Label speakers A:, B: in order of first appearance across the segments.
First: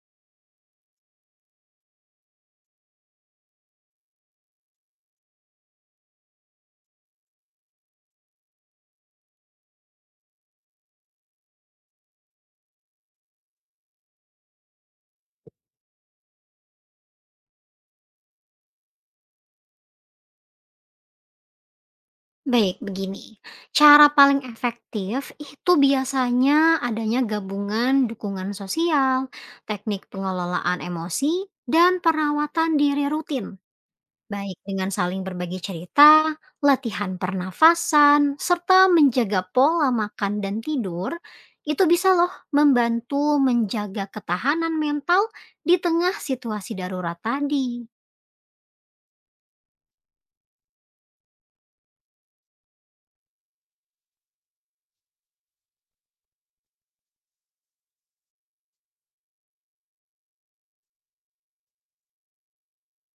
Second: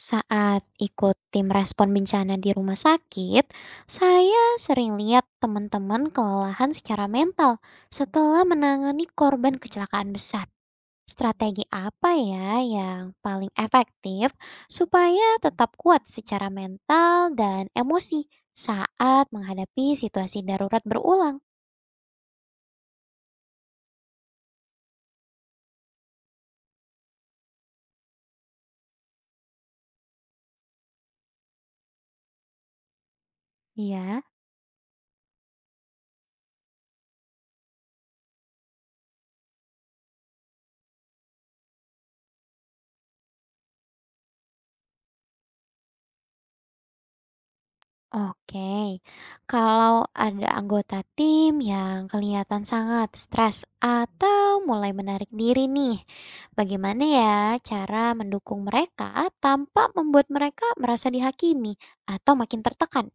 A: Saat ikut tim respon bencana di rumah sakit, saya sering lihat teman-teman kelelahan secara mental setelah menangani korban kecelakaan besar. Strategi apa ya yang paling efektif supaya tetap kuat secara mental dan emosi saat menghadapi situasi darurat berulang?
B: Baik, begini. Cara paling efektif itu biasanya adanya gabungan dukungan sosial, teknik pengelolaan emosi, dan perawatan diri rutin.
A: Ya.
B: Baik dengan saling berbagi cerita, latihan pernafasan, serta menjaga pola makan dan tidur, itu bisa loh membantu menjaga ketahanan mental di tengah situasi darurat tadi.
A: Oke, kalau ada anggota tim yang kelihatan sangat stres atau mulai menarik diri nih, bagaimana ya cara mendukung mereka tanpa membuat mereka merasa dihakimi atau makin tertekan?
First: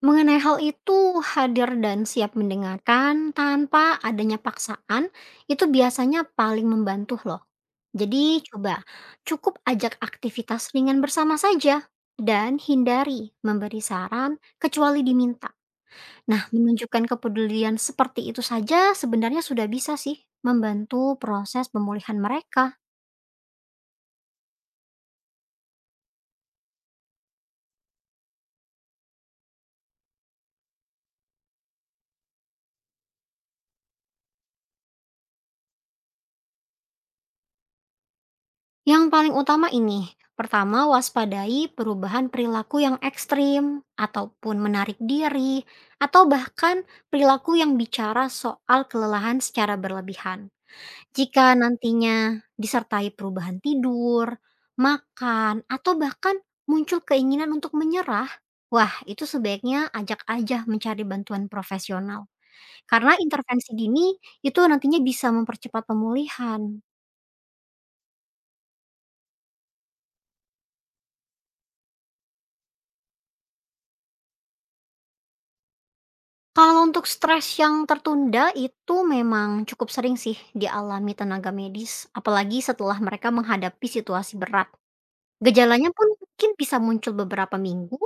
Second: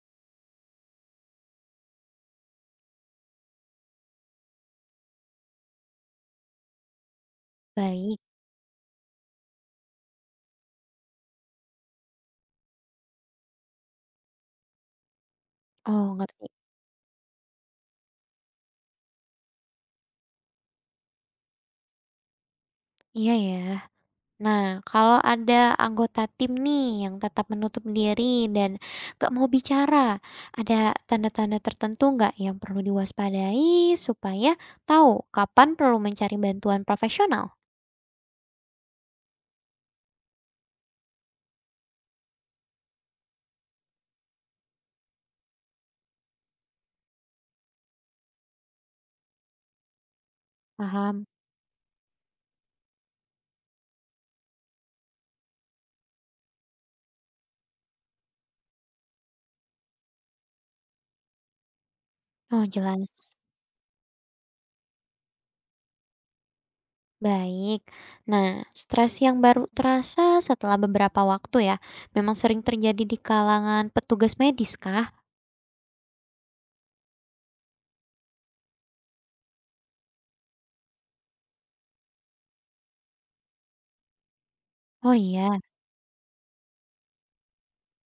B: Mengenai hal itu, hadir dan siap mendengarkan tanpa adanya paksaan itu biasanya paling membantu loh.
A: Baik.
B: Jadi coba, cukup ajak aktivitas ringan bersama saja dan hindari memberi saran kecuali diminta.
A: Oh, ngerti.
B: Nah, menunjukkan kepedulian seperti itu saja sebenarnya sudah bisa sih membantu proses pemulihan mereka.
A: Iya ya. Nah, kalau ada anggota tim nih yang tetap menutup diri dan gak mau bicara, ada tanda-tanda tertentu nggak yang perlu diwaspadai supaya tahu kapan perlu mencari bantuan profesional?
B: Yang paling utama ini, pertama waspadai perubahan perilaku yang ekstrim, ataupun menarik diri, atau bahkan perilaku yang bicara soal kelelahan secara berlebihan.
A: Paham?
B: Jika nantinya disertai perubahan tidur, makan, atau bahkan muncul keinginan untuk menyerah, wah itu sebaiknya ajak aja mencari bantuan profesional.
A: Oh,
B: Karena
A: jelas.
B: intervensi dini itu nantinya bisa mempercepat pemulihan.
A: Baik. Nah, stres yang baru terasa setelah beberapa waktu ya, memang sering terjadi di kalangan petugas medis kah?
B: Kalau untuk stres yang tertunda itu memang cukup sering sih dialami tenaga medis, apalagi setelah mereka menghadapi situasi berat.
A: Oh iya,
B: Gejalanya pun mungkin bisa muncul beberapa minggu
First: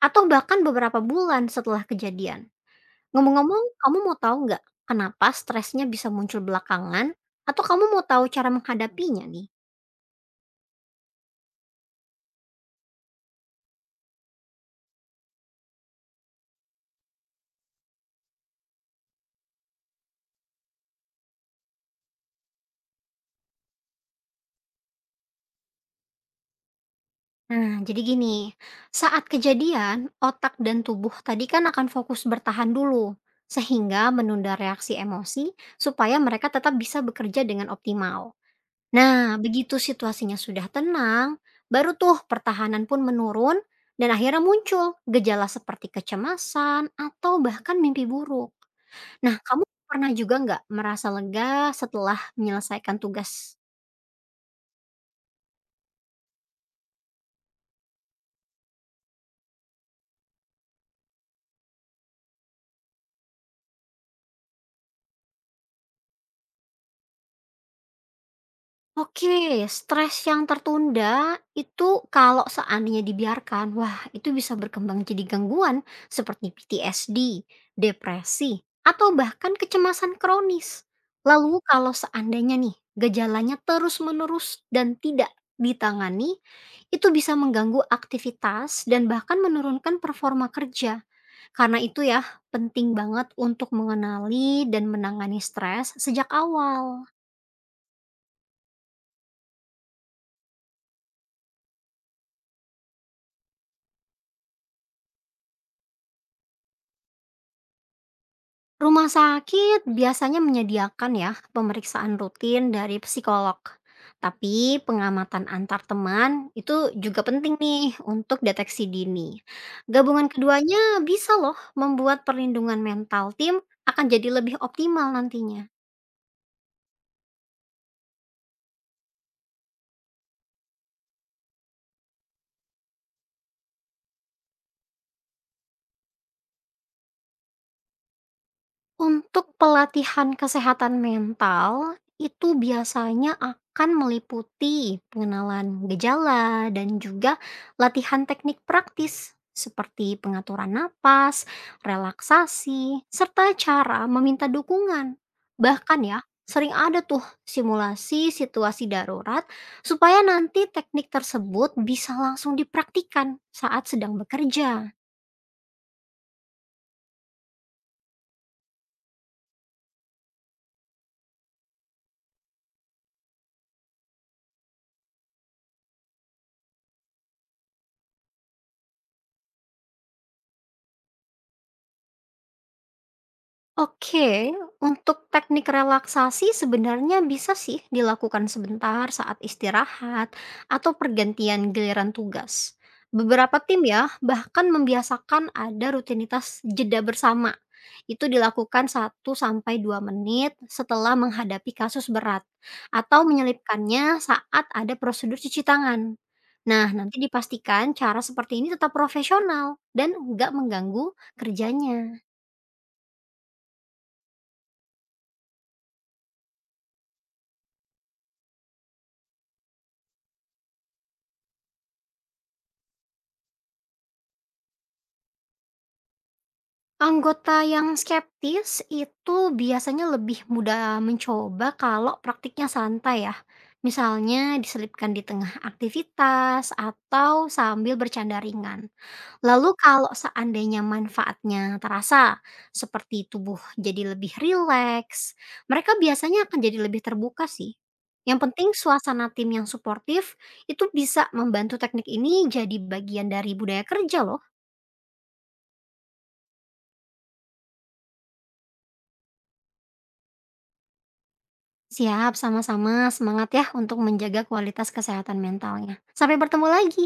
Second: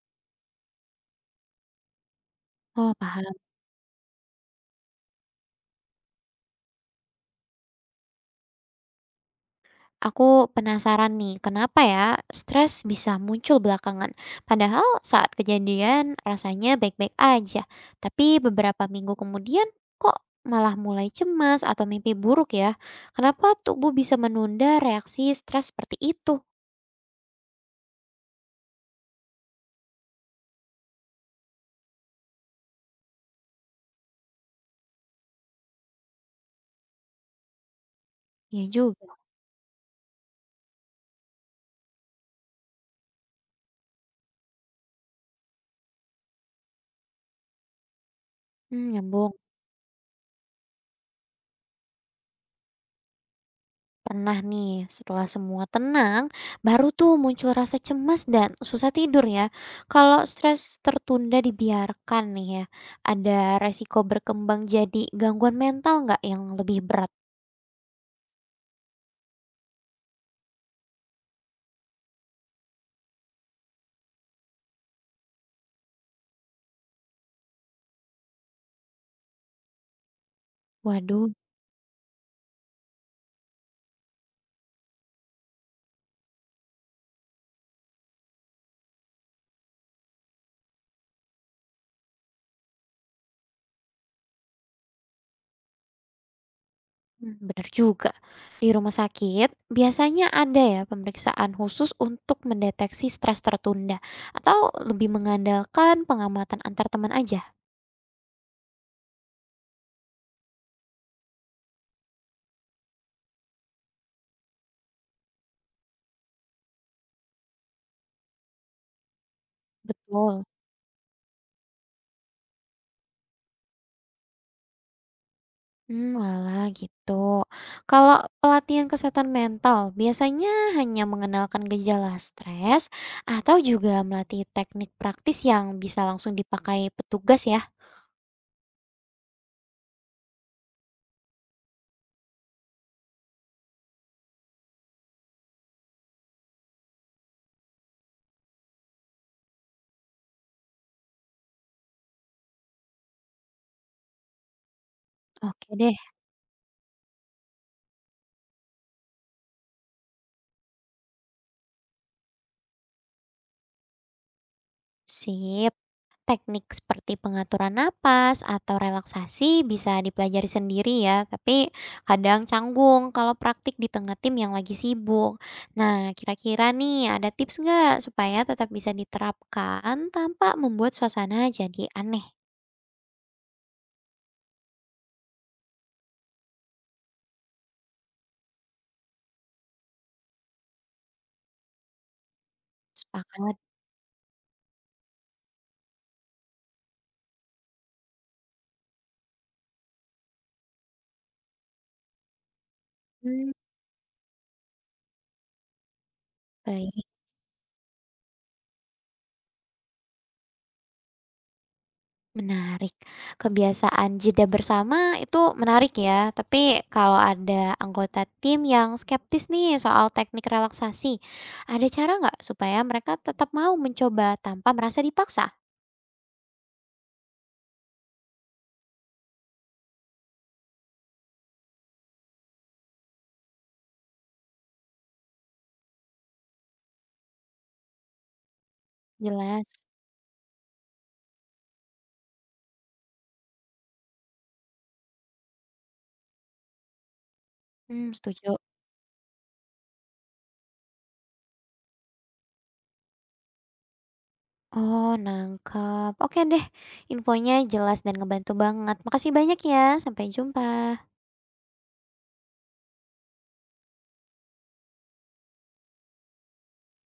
B: atau bahkan beberapa bulan setelah kejadian.
A: oh paham.
B: Ngomong-ngomong, kamu mau tahu nggak kenapa stresnya bisa muncul belakangan? Atau kamu mau tahu cara menghadapinya nih?
A: Aku penasaran nih, kenapa ya stres bisa muncul belakangan? Padahal saat kejadian rasanya baik-baik aja, tapi beberapa minggu kemudian kok malah mulai cemas atau mimpi buruk ya? Kenapa tubuh bisa menunda reaksi stres seperti itu?
B: Nah, jadi gini, saat kejadian, otak dan tubuh tadi kan akan fokus bertahan dulu, sehingga menunda reaksi emosi supaya mereka tetap bisa bekerja dengan optimal.
A: Ya juga.
B: Nah, begitu situasinya sudah tenang, baru tuh pertahanan pun menurun, dan akhirnya muncul gejala seperti kecemasan atau bahkan mimpi buruk.
A: Hmm, nyambung.
B: Nah, kamu pernah juga nggak merasa lega setelah menyelesaikan tugas?
A: Pernah nih, setelah semua tenang, baru tuh muncul rasa cemas dan susah tidur ya. Kalau stres tertunda dibiarkan nih ya, ada resiko berkembang jadi gangguan mental nggak yang lebih berat?
B: Oke, stres yang tertunda itu kalau seandainya dibiarkan, wah itu bisa berkembang jadi gangguan seperti PTSD, depresi, atau bahkan kecemasan kronis.
A: Waduh.
B: Lalu kalau seandainya nih gejalanya terus-menerus dan tidak ditangani, itu bisa mengganggu aktivitas dan bahkan menurunkan performa kerja. Karena itu ya penting banget untuk mengenali dan menangani stres sejak awal.
A: Hmm, bener juga. Di rumah sakit biasanya ada ya pemeriksaan khusus untuk mendeteksi stres tertunda atau lebih mengandalkan pengamatan antar teman aja.
B: Rumah sakit biasanya menyediakan ya pemeriksaan rutin dari psikolog. Tapi pengamatan antar teman itu juga penting nih untuk deteksi dini. Gabungan
A: Betul.
B: keduanya bisa loh membuat perlindungan mental tim akan jadi lebih optimal nantinya.
A: Mmm, walah gitu. Kalau pelatihan kesehatan mental biasanya hanya mengenalkan gejala stres atau juga melatih teknik praktis yang bisa langsung dipakai petugas ya?
B: Untuk pelatihan kesehatan mental, itu biasanya akan meliputi pengenalan gejala dan juga latihan teknik praktis seperti pengaturan napas, relaksasi, serta cara meminta dukungan.
A: Oke deh.
B: Bahkan ya, sering ada tuh simulasi situasi darurat supaya nanti teknik tersebut bisa langsung dipraktikan saat sedang bekerja.
A: Sip. Teknik seperti pengaturan napas atau relaksasi bisa dipelajari sendiri ya, tapi kadang canggung kalau praktik di tengah tim yang lagi sibuk. Nah, kira-kira nih ada tips nggak supaya tetap bisa diterapkan tanpa membuat suasana jadi aneh?
B: Oke, untuk teknik relaksasi sebenarnya bisa sih dilakukan sebentar saat istirahat atau pergantian giliran tugas.
A: Sepakat.
B: Beberapa tim ya bahkan membiasakan ada rutinitas jeda bersama. Itu dilakukan 1 sampai 2 menit setelah menghadapi kasus berat atau
A: Hmm,
B: menyelipkannya saat ada prosedur cuci tangan. Nah,
A: baik.
B: nanti dipastikan cara seperti ini tetap profesional dan nggak mengganggu kerjanya.
A: Menarik. Kebiasaan jeda bersama itu menarik ya, tapi kalau ada anggota tim yang skeptis nih soal teknik relaksasi, ada cara nggak supaya mereka tetap mau mencoba tanpa merasa dipaksa?
B: Anggota yang skeptis itu biasanya lebih mudah mencoba kalau praktiknya santai ya. Misalnya diselipkan di tengah aktivitas atau sambil bercanda ringan. Lalu
A: Jelas.
B: kalau seandainya manfaatnya terasa, seperti tubuh jadi lebih rileks, mereka biasanya akan jadi lebih terbuka sih.
A: Hmm,
B: Yang
A: setuju.
B: penting suasana tim yang suportif itu bisa membantu teknik ini jadi bagian dari budaya kerja loh.
A: Oh, nangkep. Oke deh, infonya jelas dan ngebantu banget. Makasih banyak ya. Sampai jumpa.
B: Siap, sama-sama. Semangat ya untuk menjaga kualitas kesehatan mentalnya. Sampai bertemu lagi.